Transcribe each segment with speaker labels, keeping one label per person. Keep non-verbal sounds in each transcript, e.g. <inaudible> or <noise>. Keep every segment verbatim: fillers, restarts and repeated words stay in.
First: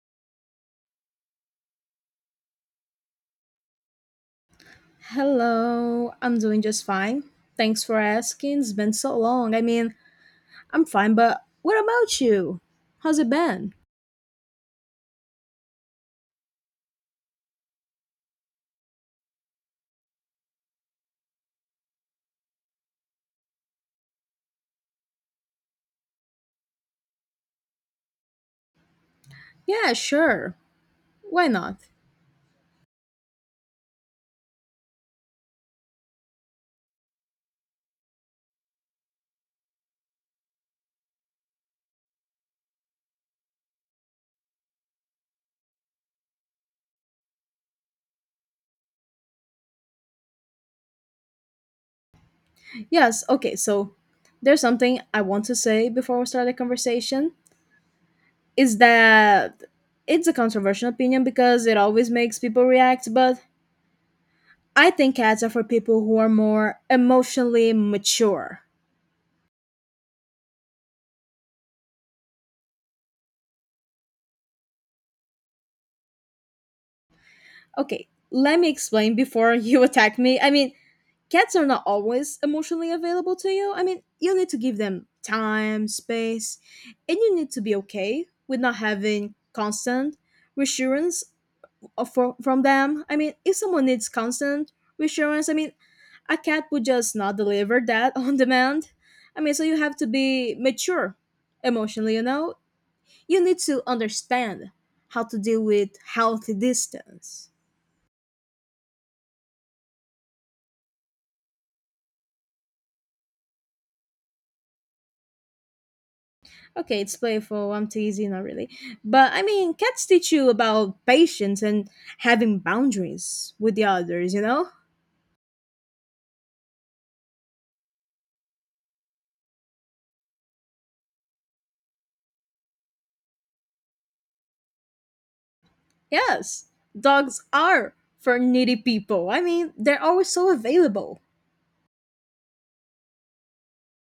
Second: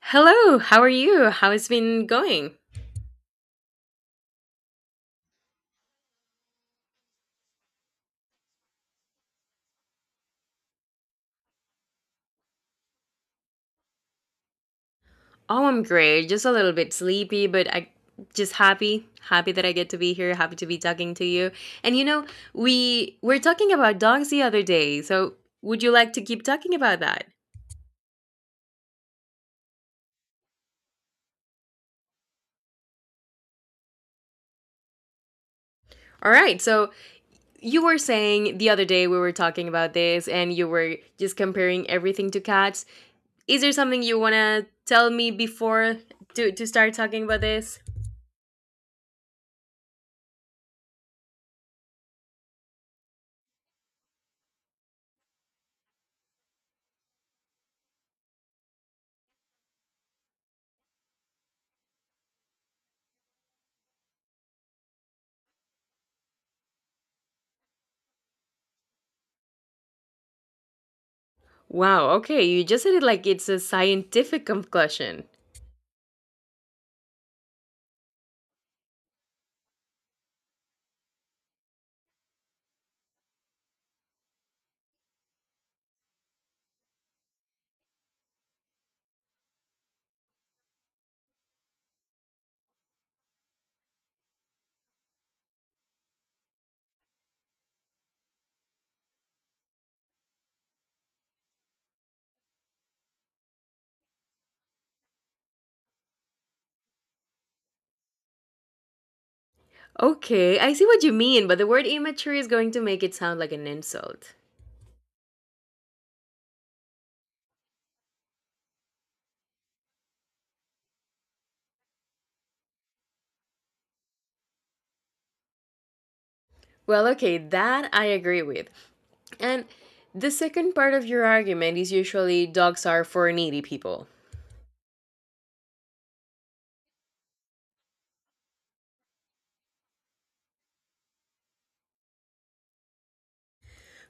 Speaker 1: Hello, how are you? How has been going?
Speaker 2: Hello, I'm doing just fine. Thanks for asking. It's been so long. I mean, I'm fine, but what about you? How's it been?
Speaker 1: Oh, I'm great. Just a little bit sleepy, but I just happy, happy that I get to be here, happy to be talking to you. And you know, we were talking about dogs the other day. So, would you like to keep talking about that?
Speaker 2: Yeah, sure. Why not?
Speaker 1: All right. So, you were saying the other day we were talking about this and you were just comparing everything to cats. Is there something you want to tell me before to to start talking about this?
Speaker 2: Yes, okay, so there's something I want to say before we start the conversation. Is that it's a controversial opinion because it always makes people react, but I think cats are for people who are more emotionally mature.
Speaker 1: Wow, okay. You just said it like it's a scientific conclusion.
Speaker 2: Okay, let me explain before you <laughs> attack me. I mean, cats are not always emotionally available to you. I mean, you need to give them time, space, and you need to be okay with not having constant reassurance of- fro- from them. I mean, if someone needs constant reassurance, I mean, a cat would just not deliver that <laughs> on demand. I mean, so you have to be mature emotionally, you know? You need to understand how to deal with healthy distance.
Speaker 1: Okay, I see what you mean, but the word immature is going to make it sound like an insult.
Speaker 2: Okay, it's playful. I'm teasing, not really. But I mean, cats teach you about patience and having boundaries with the others, you know?
Speaker 1: Well, okay, that I agree with. And the second part of your argument is usually dogs are for needy people.
Speaker 2: Yes, dogs are for needy people. I mean, they're always so available.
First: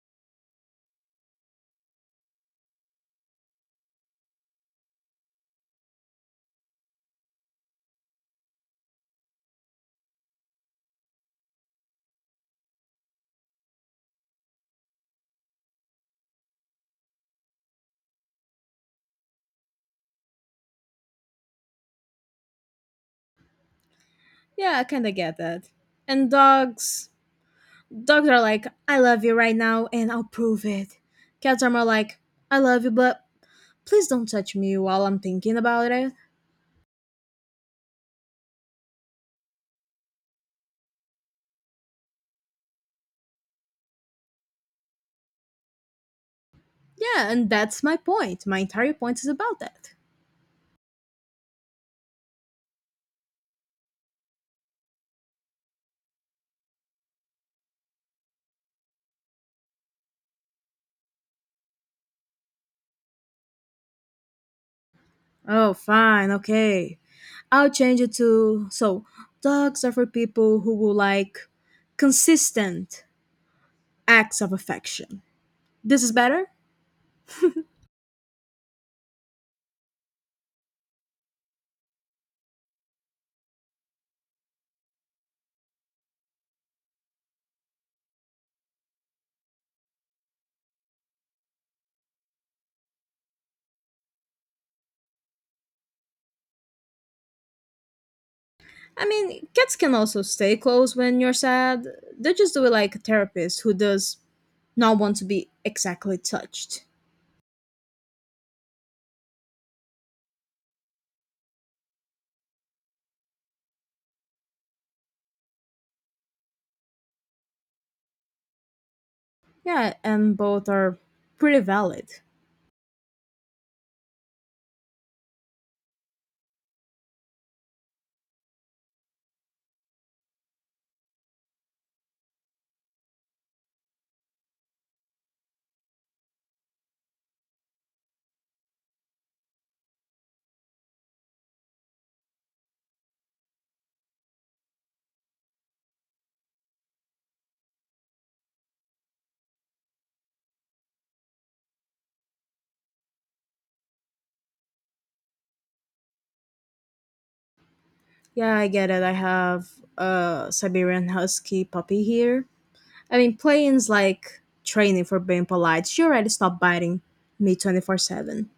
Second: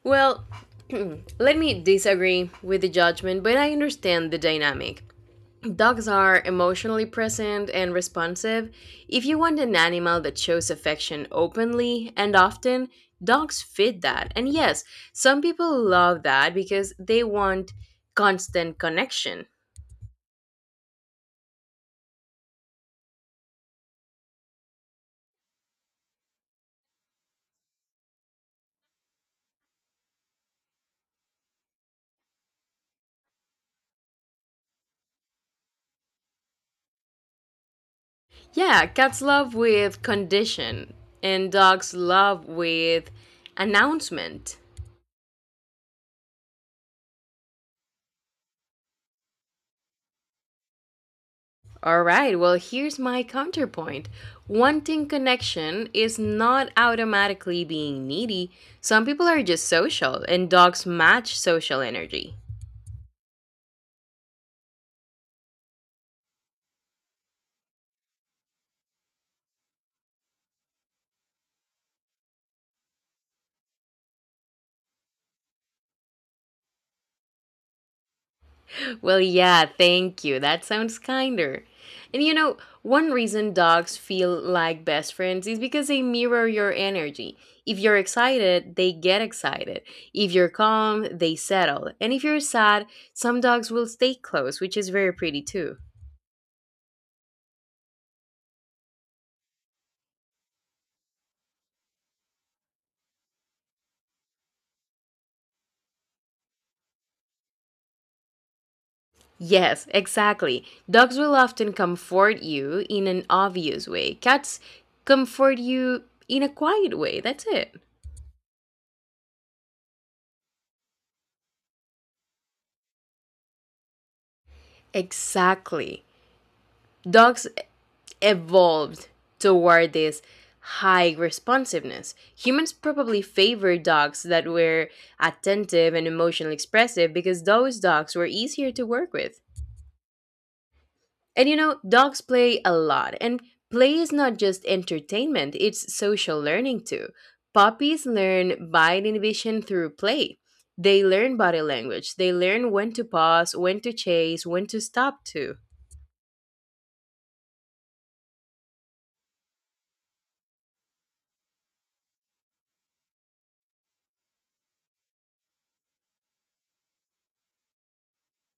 Speaker 1: Well, <clears throat> let me disagree with the judgment, but I understand the dynamic. Dogs are emotionally present and responsive. If you want an animal that shows affection openly and often, dogs fit that. And yes, some people love that because they want constant connection.
Speaker 2: Yeah, I kind of get that. And dogs, dogs are like, I love you right now and I'll prove it. Cats are more like, I love you, but please don't touch me while I'm thinking about it.
Speaker 1: Yeah, cats love with condition, and dogs love with announcement.
Speaker 2: Yeah, and that's my point. My entire point is about that.
Speaker 1: All right, well, here's my counterpoint. Wanting connection is not automatically being needy. Some people are just social, and dogs match social energy.
Speaker 2: Oh, fine, okay. I'll change it to so dogs are for people who will like consistent acts of affection. This is better?
Speaker 1: Well, yeah, thank you. That sounds kinder. And you know, one reason dogs feel like best friends is because they mirror your energy. If you're excited, they get excited. If you're calm, they settle. And if you're sad, some dogs will stay close, which is very pretty too.
Speaker 2: I mean, cats can also stay close when you're sad. They just do it like a therapist who does not want to be exactly touched.
Speaker 1: Yes, exactly. Dogs will often comfort you in an obvious way. Cats comfort you in a quiet way. That's it.
Speaker 2: Yeah, and both are pretty valid.
Speaker 1: Exactly. Dogs evolved toward this high responsiveness. Humans probably favored dogs that were attentive and emotionally expressive because those dogs were easier to work with. And you know, dogs play a lot, and play is not just entertainment, it's social learning too. Puppies learn bite inhibition through play. They learn body language, they learn when to pause, when to chase, when to stop too. <laughs>
Speaker 2: Yeah, I get it. I have a Siberian Husky puppy here. I mean, playing's like training for being polite. She already stopped biting me twenty-four seven.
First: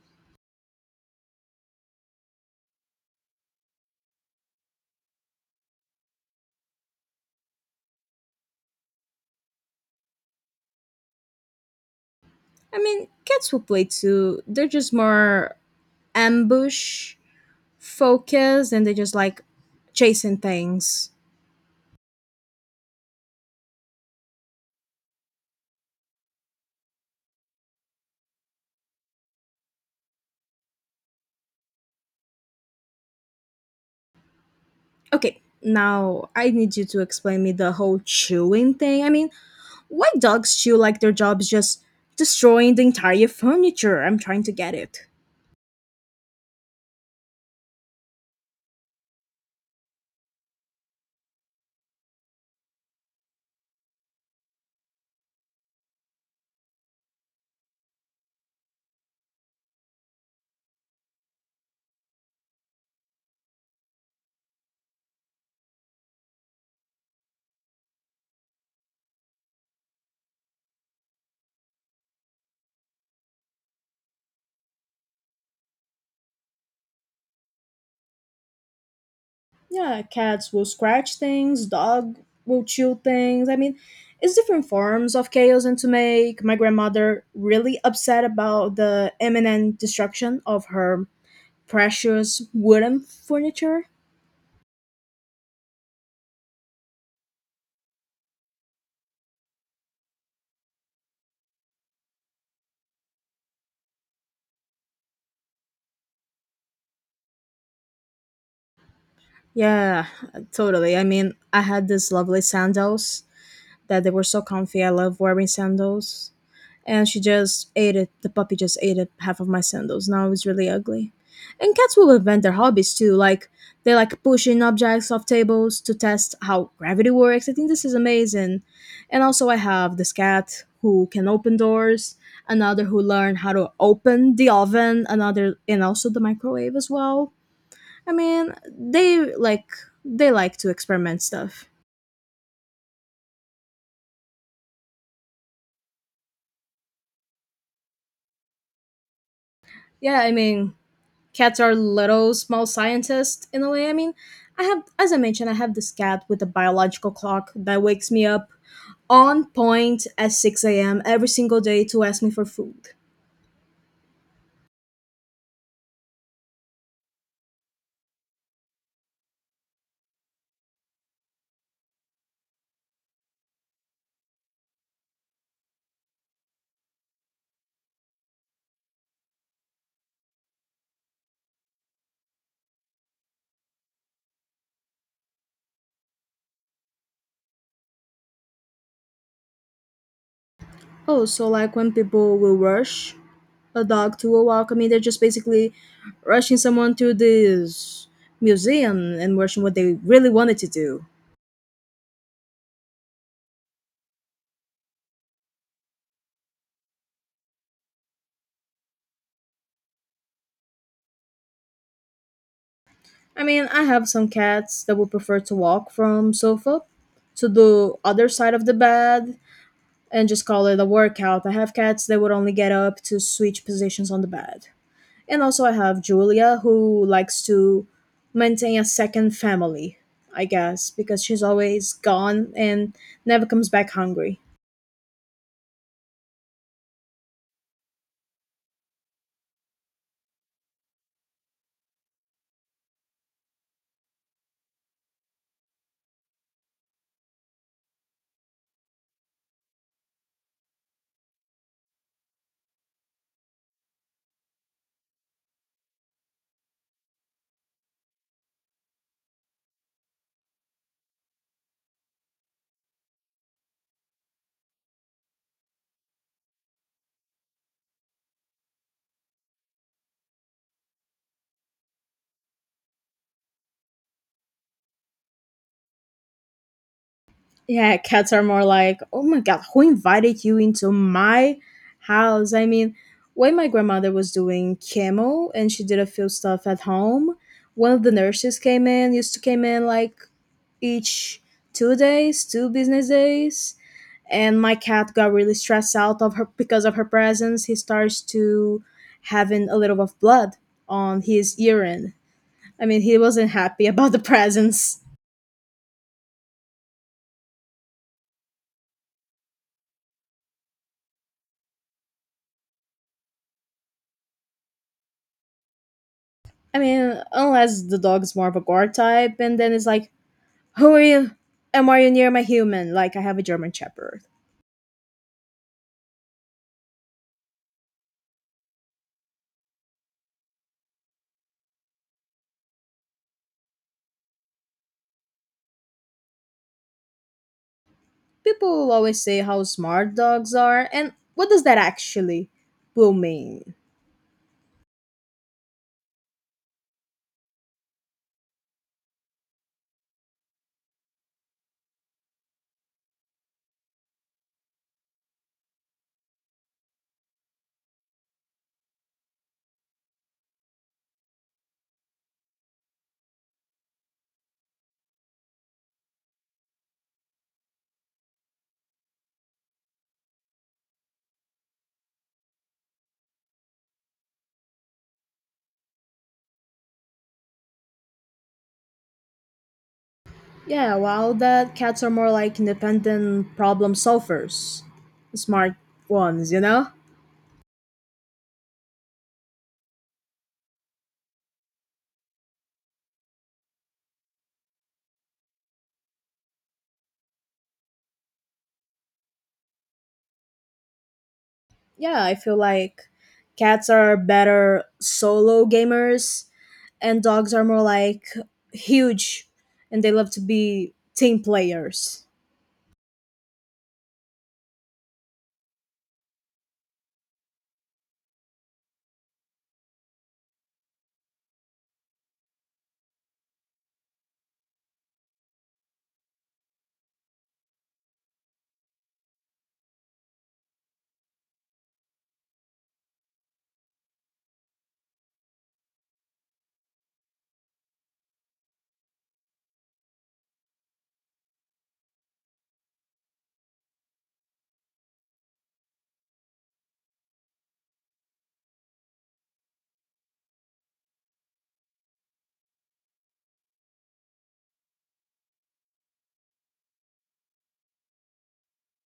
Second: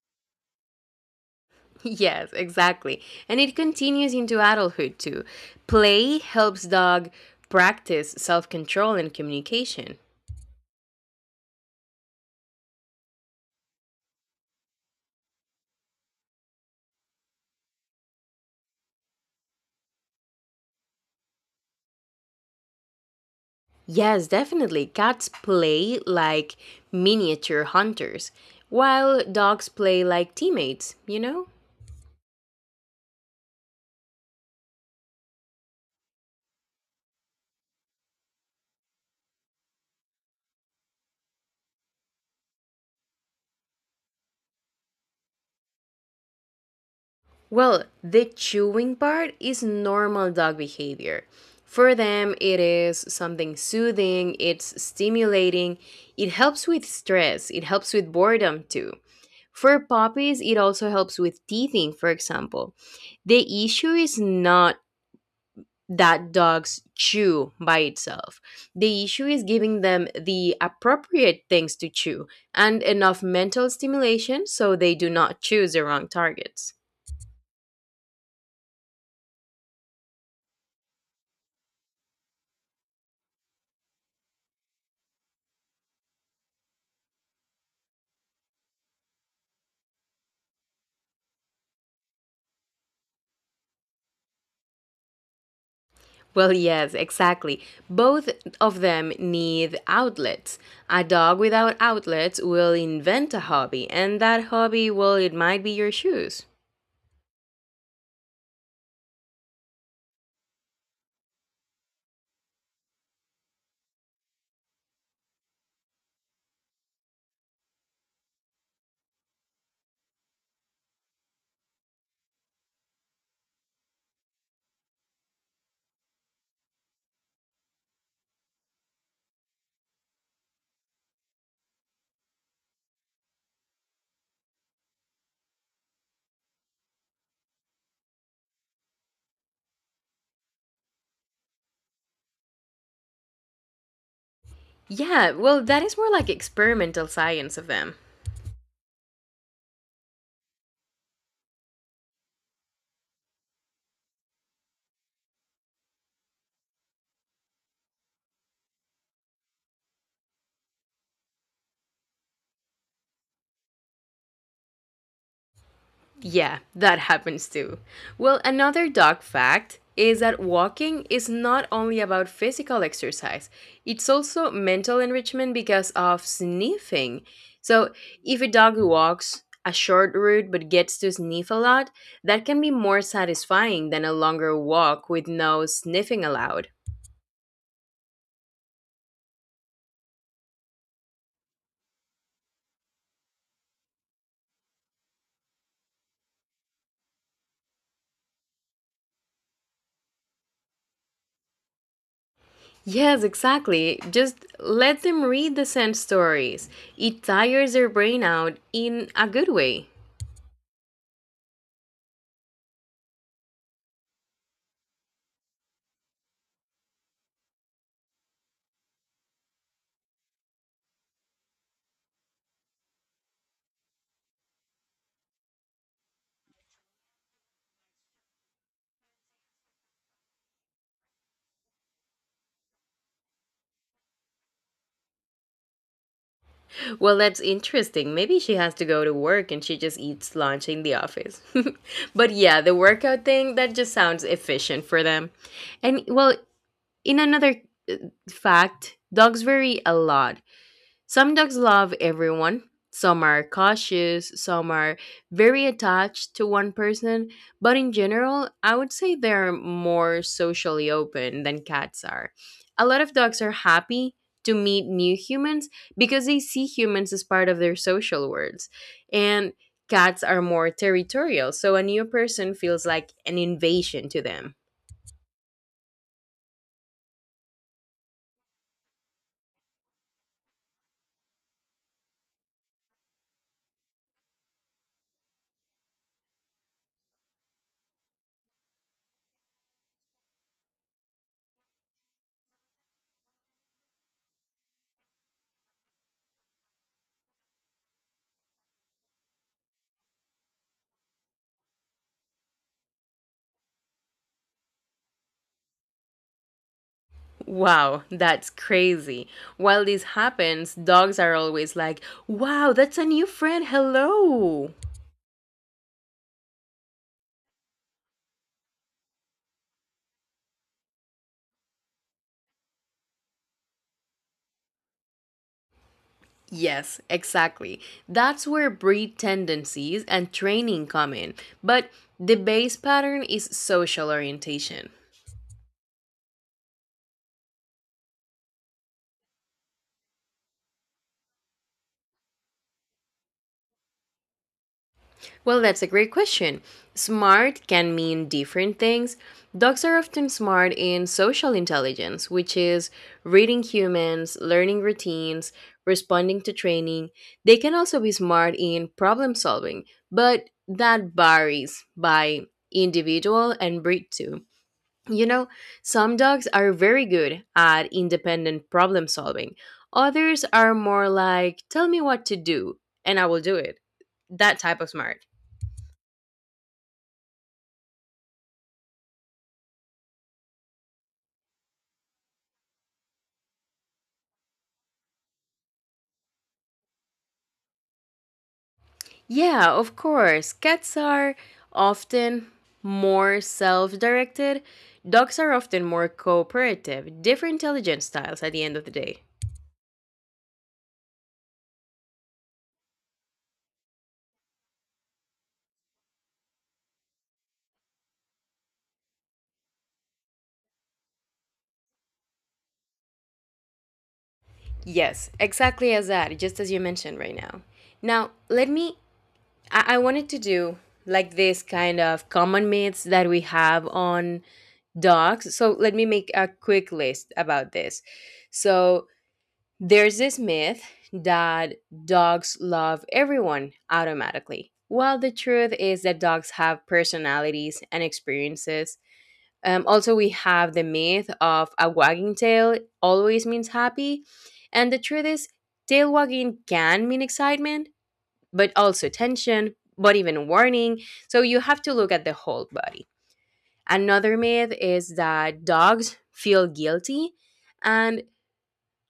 Speaker 1: Yes, exactly. And it continues into adulthood too. Play helps dog practice self control and communication.
Speaker 2: I mean, kids will play too. They're just more ambush focused and they just like chasing things.
Speaker 1: Yes, definitely. Cats play like miniature hunters, while dogs play like teammates, you know?
Speaker 2: Okay, now I need you to explain me the whole chewing thing. I mean, why dogs chew like their job is just destroying the entire furniture? I'm trying to get it.
Speaker 1: Well, the chewing part is normal dog behavior. For them, it is something soothing, it's stimulating, it helps with stress, it helps with boredom too. For puppies, it also helps with teething, for example. The issue is not that dogs chew by itself. The issue is giving them the appropriate things to chew and enough mental stimulation so they do not choose the wrong targets.
Speaker 2: Yeah, cats will scratch things, dog will chew things. I mean, it's different forms of chaos and to make my grandmother really upset about the imminent destruction of her precious wooden furniture.
Speaker 1: Well, yes, exactly. Both of them need outlets. A dog without outlets will invent a hobby, and that hobby, well, it might be your shoes.
Speaker 2: Yeah, totally. I mean, I had this lovely sandals that they were so comfy. I love wearing sandals. And she just ate it. The puppy just ate it, half of my sandals. Now it's really ugly. And cats will invent their hobbies too. Like they like pushing objects off tables to test how gravity works. I think this is amazing. And also, I have this cat who can open doors. Another who learned how to open the oven. Another and also the microwave as well. I mean, they like they like to experiment stuff.
Speaker 1: Yeah, well, that is more like experimental science of them.
Speaker 2: Yeah, I mean, cats are little small scientists in a way. I mean, I have as I mentioned, I have this cat with a biological clock that wakes me up on point at six a m every single day to ask me for food.
Speaker 1: Yeah, that happens too. Well, another dog fact is that walking is not only about physical exercise, it's also mental enrichment because of sniffing. So, if a dog walks a short route but gets to sniff a lot, that can be more satisfying than a longer walk with no sniffing allowed.
Speaker 2: Oh, so like when people will rush a dog to a walk, I mean, they're just basically rushing someone to this museum and rushing what they really wanted to do.
Speaker 1: Yes, exactly. Just let them read the scent stories. It tires their brain out in a good way.
Speaker 2: I mean, I have some cats that would prefer to walk from sofa to the other side of the bed and just call it a workout. I have cats that would only get up to switch positions on the bed. And also I have Julia who likes to maintain a second family, I guess, because she's always gone and never comes back hungry.
Speaker 1: Well, that's interesting. Maybe she has to go to work and she just eats lunch in the office. <laughs> But yeah, the workout thing, that just sounds efficient for them. And well, in another uh, fact, dogs vary a lot. Some dogs love everyone. Some are cautious, some are very attached to one person, but in general, I would say they're more socially open than cats are. A lot of dogs are happy to meet new humans because they see humans as part of their social worlds. And cats are more territorial, so a new person feels like an invasion to them.
Speaker 2: Yeah, cats are more like, oh my god, who invited you into my house? I mean, when my grandmother was doing chemo and she did a few stuff at home, one of the nurses came in, used to came in like each two days, two business days, and my cat got really stressed out of her because of her presence. He starts to having a little of blood on his urine. I mean, he wasn't happy <laughs> about the presence.
Speaker 1: Wow, that's crazy. While this happens, dogs are always like, wow, that's a new friend, hello.
Speaker 2: I mean, unless the dog's more of a guard type, and then it's like, who are you? And are you near my human? Like I have a German Shepherd.
Speaker 1: Yes, exactly. That's where breed tendencies and training come in. But the base pattern is social orientation.
Speaker 2: People always say how smart dogs are, and what does that actually will mean?
Speaker 1: Well, that's a great question. Smart can mean different things. Dogs are often smart in social intelligence, which is reading humans, learning routines, responding to training. They can also be smart in problem solving, but that varies by individual and breed too. You know, some dogs are very good at independent problem solving. Others are more like, tell me what to do and I will do it. That type of smart.
Speaker 2: Yeah, while that cats are more like independent problem solvers, smart ones, you know?
Speaker 1: Yeah, of course. Cats are often more self directed. Dogs are often more cooperative, different intelligence styles at the end of the day.
Speaker 2: Yeah, I feel like cats are better solo gamers, and dogs are more like huge, and they love to be team players.
Speaker 1: Yes, exactly as that, just as you mentioned right now. Now, let me. I, I wanted to do like this kind of common myths that we have on dogs. So, let me make a quick list about this. So, there's this myth that dogs love everyone automatically. Well, the truth is that dogs have personalities and experiences. Um, also, we have the myth of a wagging tail always means happy. And the truth is, tail wagging can mean excitement, but also tension, but even warning. So you have to look at the whole body. Another myth is that dogs feel guilty and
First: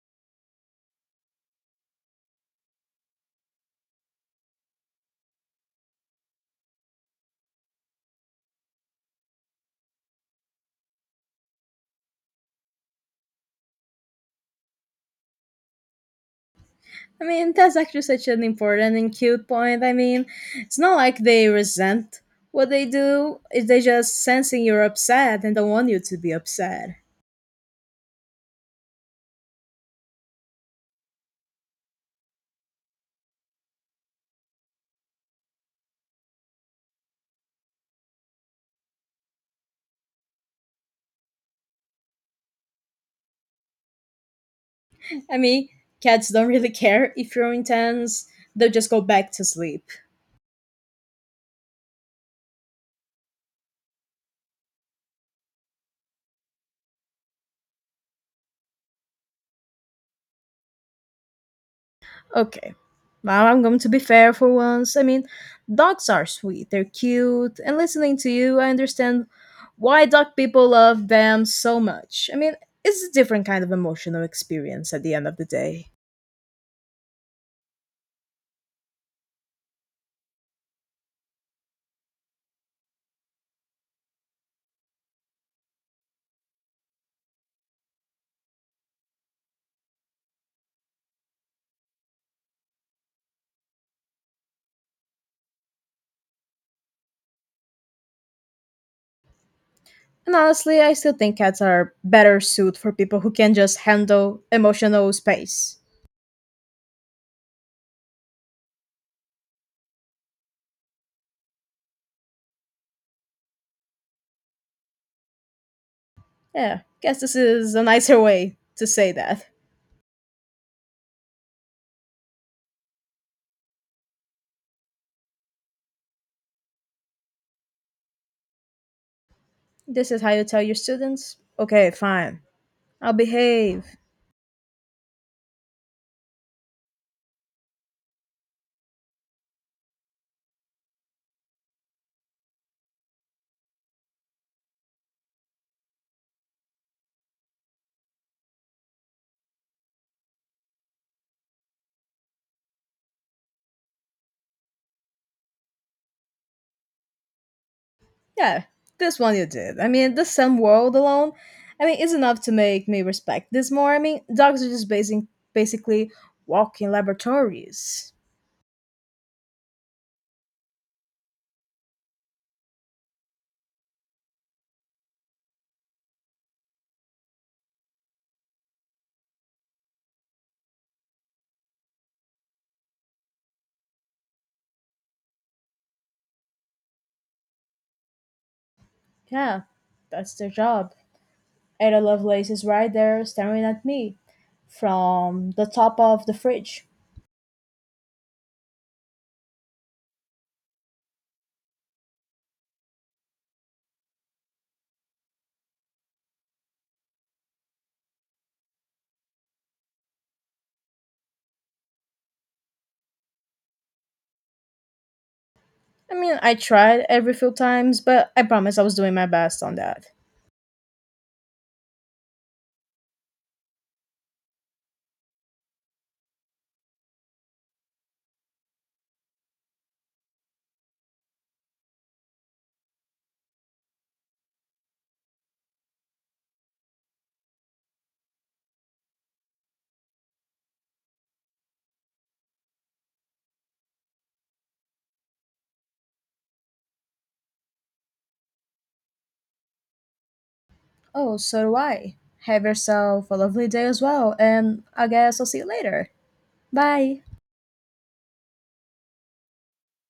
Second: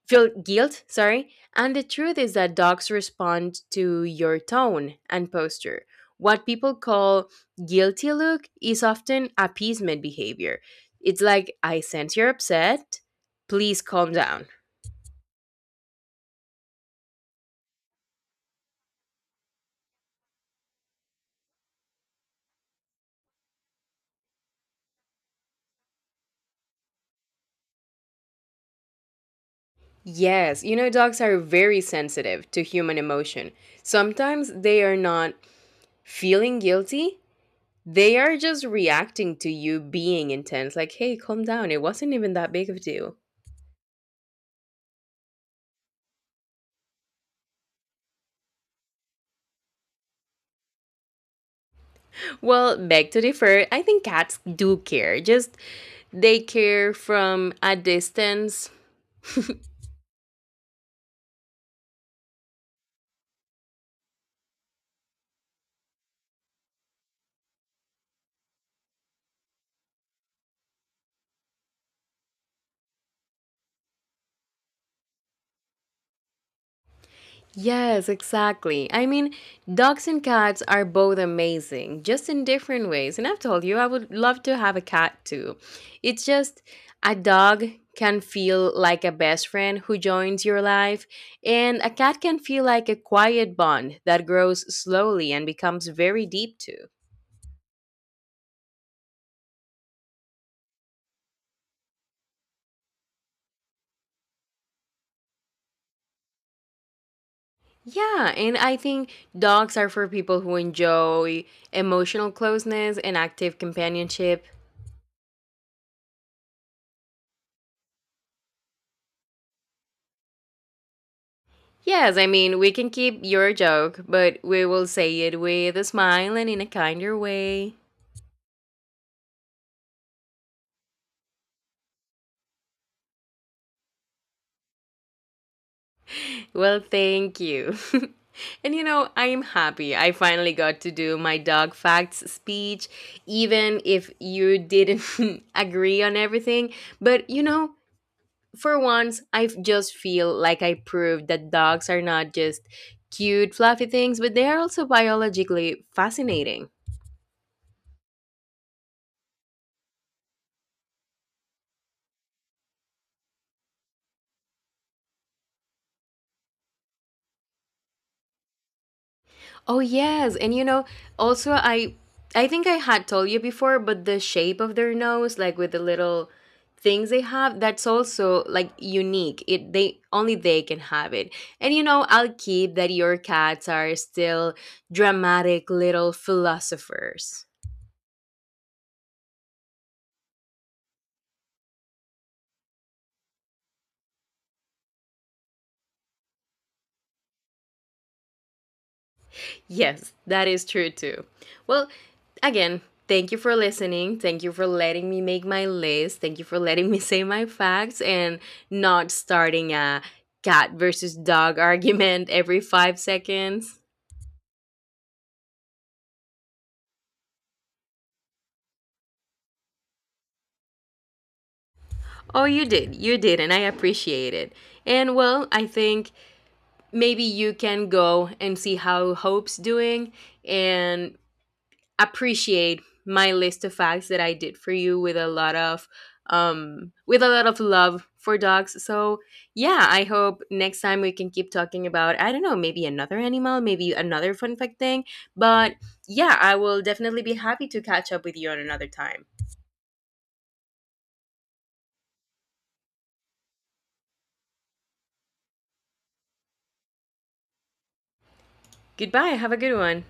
Speaker 1: feel guilt, sorry. And the truth is that dogs respond to your tone and posture. What people call guilty look is often appeasement behavior. It's like, I sense you're upset. Please calm down.
Speaker 2: I mean, that's actually such an important and cute point. I mean, it's not like they resent what they do, it's they just sensing you're upset and don't want you to be upset.
Speaker 1: Yes, you know, dogs are very sensitive to human emotion. Sometimes they are not feeling guilty, they are just reacting to you being intense. Like, hey, calm down. It wasn't even that big of a deal.
Speaker 2: I mean, cats don't really <laughs> care if you're intense, they'll just go back to sleep.
Speaker 1: Well, beg to differ. I think cats do care. Just they care from a distance.
Speaker 2: Okay, now I'm going to be fair for once. I mean, dogs are sweet, they're cute, and listening to you, I understand why dog people love them so much. I mean, it's a different kind of emotional experience at the end of the day.
Speaker 1: Yes, exactly. I mean, dogs and cats are both amazing, just in different ways. And I've told you, I would love to have a cat too. It's just a dog can feel like a best friend who joins your life, and a cat can feel like a quiet bond that grows slowly and becomes very deep too.
Speaker 2: And honestly, I still think cats are better suited for people who can just handle emotional space.
Speaker 1: Yeah, and I think dogs are for people who enjoy emotional closeness and active companionship.
Speaker 2: Yeah, guess this is a nicer way to say that.
Speaker 1: Yes, I mean, we can keep your joke, but we will say it with a smile and in a kinder way.
Speaker 2: This is how you tell your students, okay, fine, I'll behave.
Speaker 1: Well, thank you. <laughs> And you know, I am happy I finally got to do my dog facts speech, even if you didn't <laughs> agree on everything. But you know, for once, I just feel like I proved that dogs are not just cute, fluffy things, but they are also biologically fascinating.
Speaker 2: Yeah, this one you did. I mean, the sun world alone, I mean, is enough to make me respect this more. I mean, dogs are just basing, basically walking laboratories.
Speaker 1: Oh yes, and you know, also I I think I had told you before, but the shape of their nose, like with the little things they have, that's also like unique. It they only they can have it. And you know, I'll keep that your cats are still dramatic little philosophers.
Speaker 2: Yeah, that's their job. Ada Lovelace is right there staring at me from the top of the fridge.
Speaker 1: Yes, that is true too. Well, again, thank you for listening. Thank you for letting me make my list. Thank you for letting me <laughs> say my facts and not starting a cat versus dog <laughs> argument every five seconds.
Speaker 2: I mean, I tried every few times, but I promise I was doing my best on that.
Speaker 1: Oh, you did. You did, and I appreciate it. And well, I think maybe you can go and see how Hope's doing and appreciate my list of facts that I did for you with a lot of um with a lot of love for dogs. So, yeah, I hope next time we can keep talking about I don't know, maybe another animal, maybe another fun fact thing, but yeah, I will definitely be happy to catch up with you on another time.
Speaker 2: Oh, so do I. Have yourself a lovely day as well, and I guess I'll see you later. Bye.
Speaker 1: Goodbye. Have a good one.